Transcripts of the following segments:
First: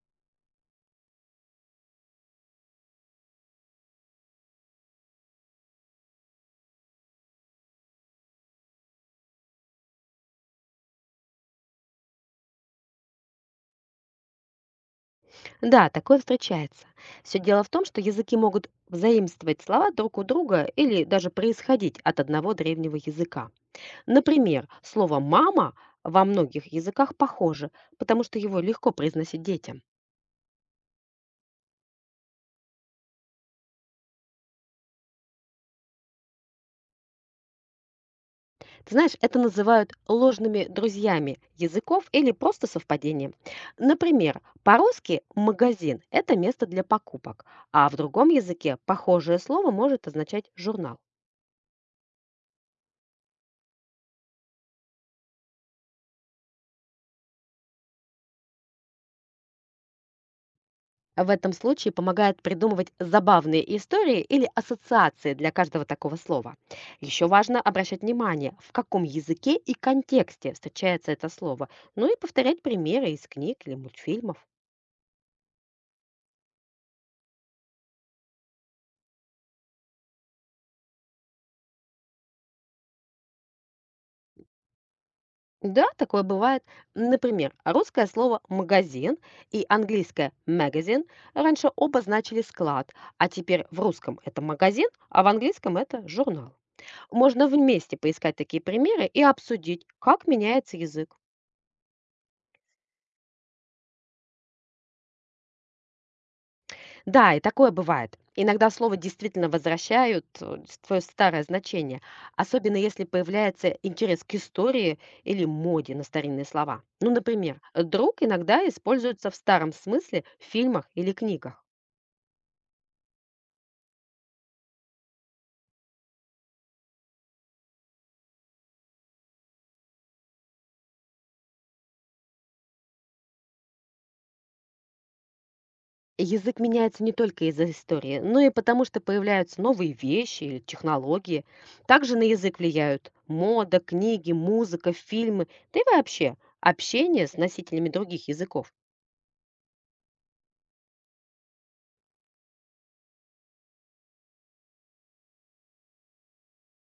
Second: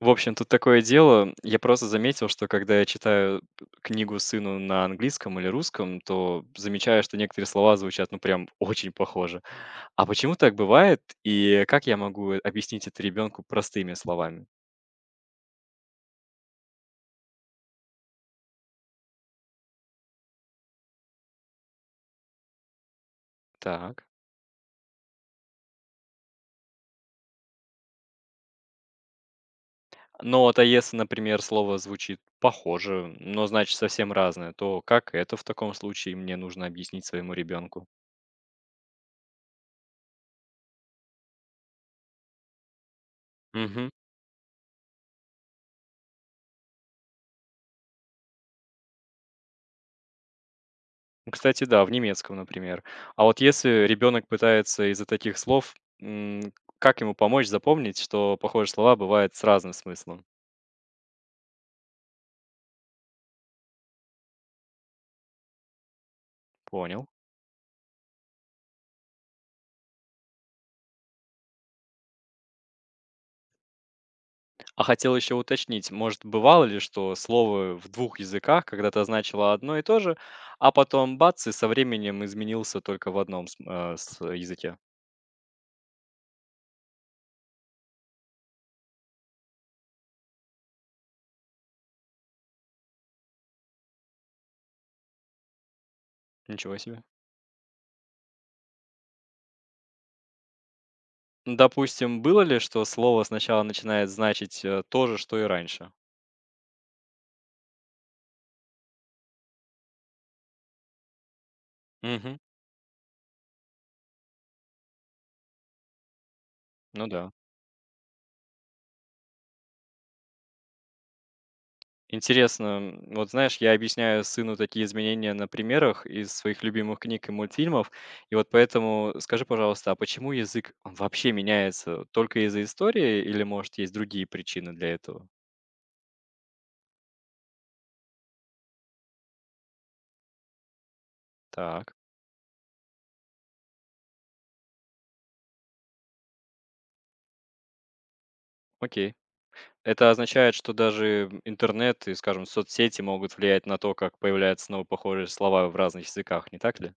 В общем, тут такое дело. Я просто заметил, что когда я читаю книгу сыну на английском или русском, то замечаю, что некоторые слова звучат, ну, прям очень похоже. А почему так бывает, и как я могу объяснить это ребенку простыми словами? Да, такое встречается. Все дело в том, что языки могут заимствовать слова друг у друга или даже происходить от одного древнего языка. Так. Например, слово «мама» во многих языках похоже, потому что его легко произносить детям. Но вот а если, например, слово звучит похоже, но значит совсем разное, то как это в таком случае мне нужно объяснить своему ребенку? Ты знаешь, это называют ложными друзьями языков или просто совпадением. Например, по-русски «магазин»– это место для покупок, а в другом языке похожее слово может означать «журнал». Ну, кстати, да, в немецком, например. А вот если ребенок пытается из-за таких слов, м, как ему помочь запомнить, что похожие слова бывают с разным смыслом? В этом случае помогает придумывать забавные истории или ассоциации для каждого такого слова. Понял. Еще важно обращать внимание, в каком языке и контексте встречается это слово, ну и повторять примеры из книг или мультфильмов. А хотел еще уточнить, может, бывало ли, что слово в двух языках когда-то значило одно и то же, а потом бац, и со временем изменился только в одном языке? Да, такое бывает. Например, русское слово «магазин» и английское «магазин» раньше оба значили «склад», а теперь в русском это «магазин», а в английском это «журнал». Ничего себе. Можно вместе поискать такие примеры и обсудить, как меняется язык. Допустим, было ли, что слово сначала начинает значить то же, что и раньше? Да, и такое бывает. Иногда слово действительно возвращают твое старое значение, Угу. особенно если появляется интерес к истории или моде на старинные слова. Ну Ну, да. например, «друг» иногда используется в старом смысле в фильмах или книгах. Интересно, вот знаешь, я объясняю сыну такие изменения на примерах из своих любимых книг и мультфильмов, и вот поэтому скажи, пожалуйста, а почему язык он вообще меняется только из-за истории или, может, есть другие причины для этого? Язык меняется не только из-за истории, но и потому, что появляются новые вещи или технологии. Так, Также на язык влияют мода, книги, музыка, фильмы, да и вообще общение с носителями других языков. окей. Это означает, что даже интернет и, скажем, соцсети могут влиять на то, как появляются новые похожие слова в разных языках, не так ли?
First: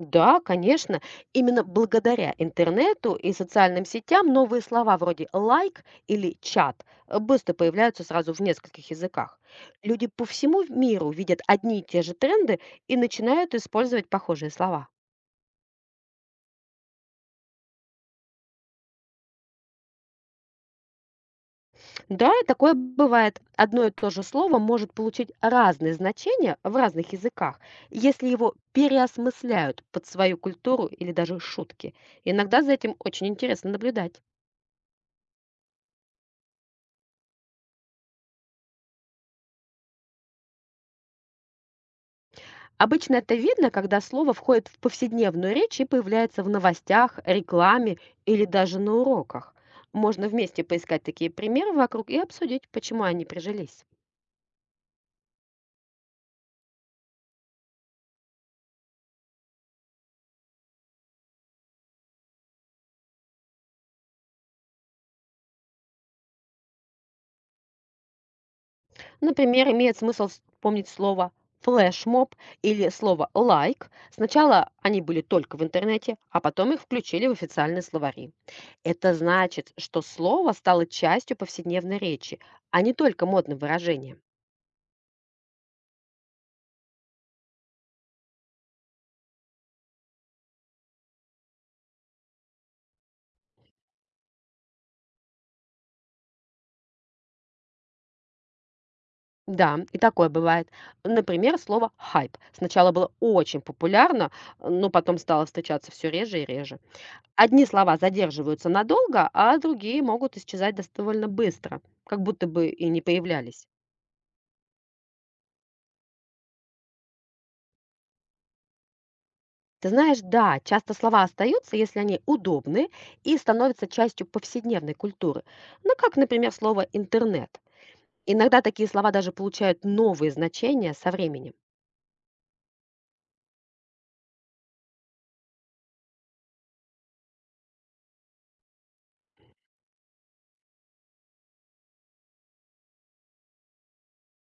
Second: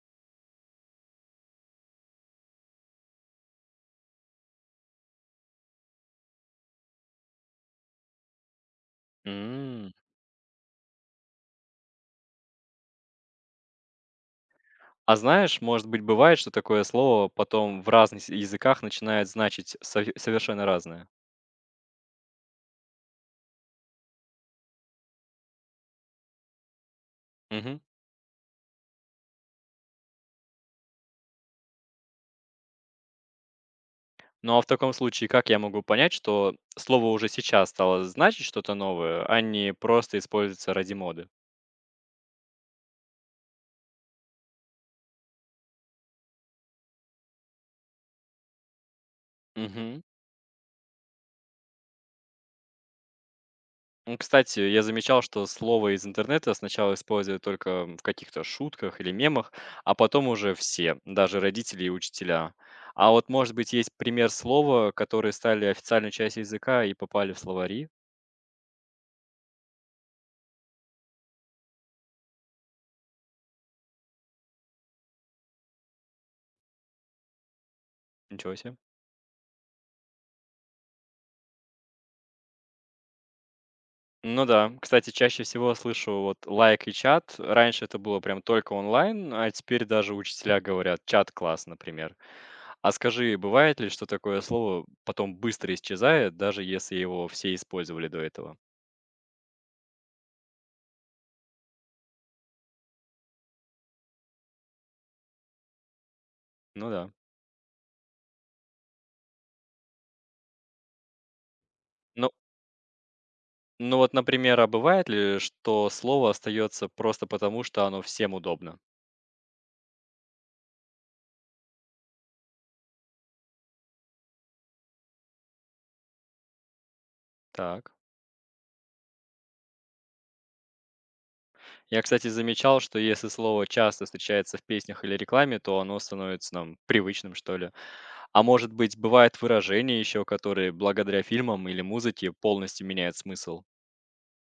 Да, конечно. Именно благодаря интернету и социальным сетям новые слова вроде «лайк» или «чат» быстро появляются сразу в нескольких языках. М. Люди по всему миру видят одни и те же тренды и начинают использовать похожие слова. А знаешь, может быть, бывает, что такое слово потом в разных языках начинает значить совершенно разное? Да, и такое бывает. Одно и то же слово может получить разные значения в разных языках, Мгм. если его переосмысляют под свою культуру или даже шутки. Иногда за этим очень интересно наблюдать. Ну, а в таком случае, как я могу понять, что слово уже сейчас стало значить что-то новое, а не просто используется ради моды? Обычно это видно, когда слово входит в повседневную речь и появляется в новостях, рекламе или даже на уроках. Мгм. Можно вместе поискать такие примеры вокруг и обсудить, почему они прижились. Ну, кстати, я замечал, что слово из интернета сначала используют только в каких-то шутках или мемах, а потом уже все, даже родители и учителя. А вот, может быть, есть пример слова, которые стали официальной частью языка и попали в словари? Например, имеет смысл вспомнить слово флешмоб или слово лайк. Сначала они были только в интернете, а потом их включили в официальные словари. Ничего себе. Это значит, что слово стало частью повседневной речи, а не только модным выражением. Ну да, кстати, чаще всего слышу вот лайк и чат. Раньше это было прям только онлайн, а теперь даже учителя говорят чат-класс, например. А скажи, бывает ли, что такое слово потом быстро исчезает, даже если его все использовали до этого? Да, и такое бывает. Например, слово "хайп" сначала было очень популярно, но потом стало встречаться все реже и реже. Ну да. Одни слова задерживаются надолго, а другие могут исчезать дос довольно быстро, как Ну, будто бы и не появлялись. ну вот, например, а бывает ли, что слово остается просто потому, что оно всем удобно? Ты знаешь, да, часто слова остаются, если они удобны и становятся частью повседневной культуры. Ну, как, например, слово "интернет". Так. Иногда такие слова даже получают новые значения со временем. Я, кстати, замечал, что если слово часто встречается в песнях или рекламе, то оно становится нам привычным, что ли. А может быть, бывают выражения еще, которые благодаря фильмам или музыке полностью меняют смысл?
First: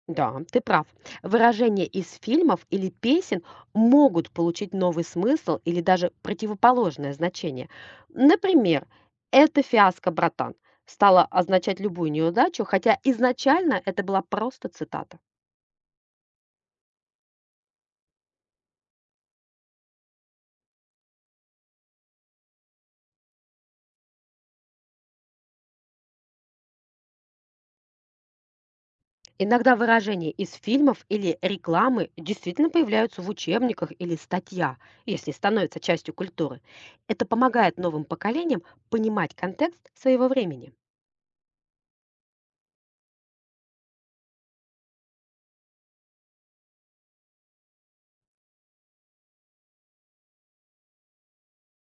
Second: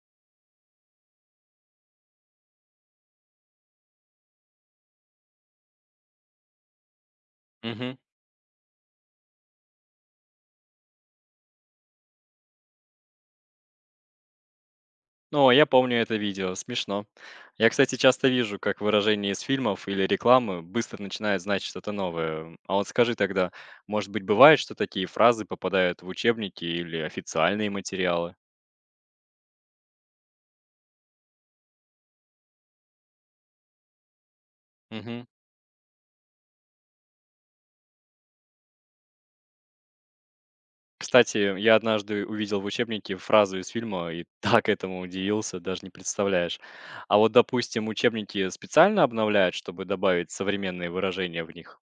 Да, ты прав. Выражения из фильмов или песен могут получить новый смысл или даже противоположное значение. Мгм. Например, «это фиаско, братан» стало означать любую неудачу, хотя изначально это была просто цитата. О, я помню это видео, смешно. Я, кстати, часто вижу, как выражение из фильмов или рекламы быстро начинает значить что-то новое. А вот скажи тогда, может быть, бывает, что такие фразы попадают в учебники или официальные материалы? Иногда выражения из фильмов или рекламы действительно появляются в учебниках или статьях, Мгм. если становятся частью культуры. Это помогает новым поколениям понимать контекст своего времени. Кстати, я однажды увидел в учебнике фразу из фильма и так этому удивился, даже не представляешь. А вот, допустим, учебники специально обновляют, чтобы добавить современные выражения в них.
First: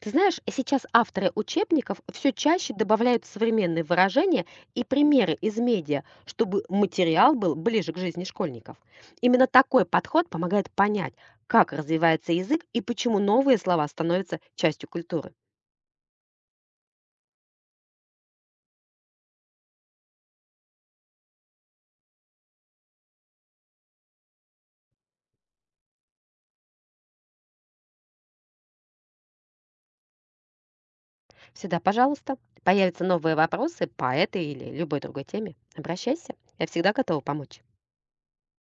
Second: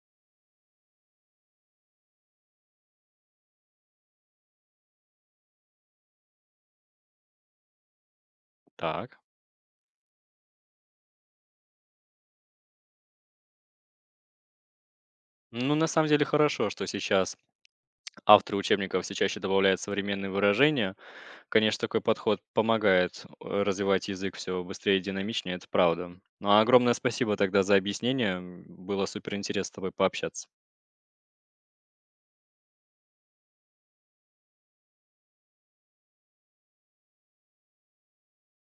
Ты знаешь, сейчас авторы учебников все чаще добавляют современные выражения и примеры из медиа, чтобы материал был ближе к жизни школьников. Так. Именно такой подход помогает понять, как развивается язык и почему новые слова становятся частью культуры. Ну, на самом деле хорошо, что сейчас авторы учебников все чаще добавляют современные выражения. Конечно, такой подход помогает развивать язык все быстрее и динамичнее, это правда. Ну, а огромное спасибо тогда за объяснение. Было супер интересно с тобой пообщаться. Всегда, пожалуйста, появятся новые вопросы по этой или любой другой теме. Обращайся, я всегда готова помочь.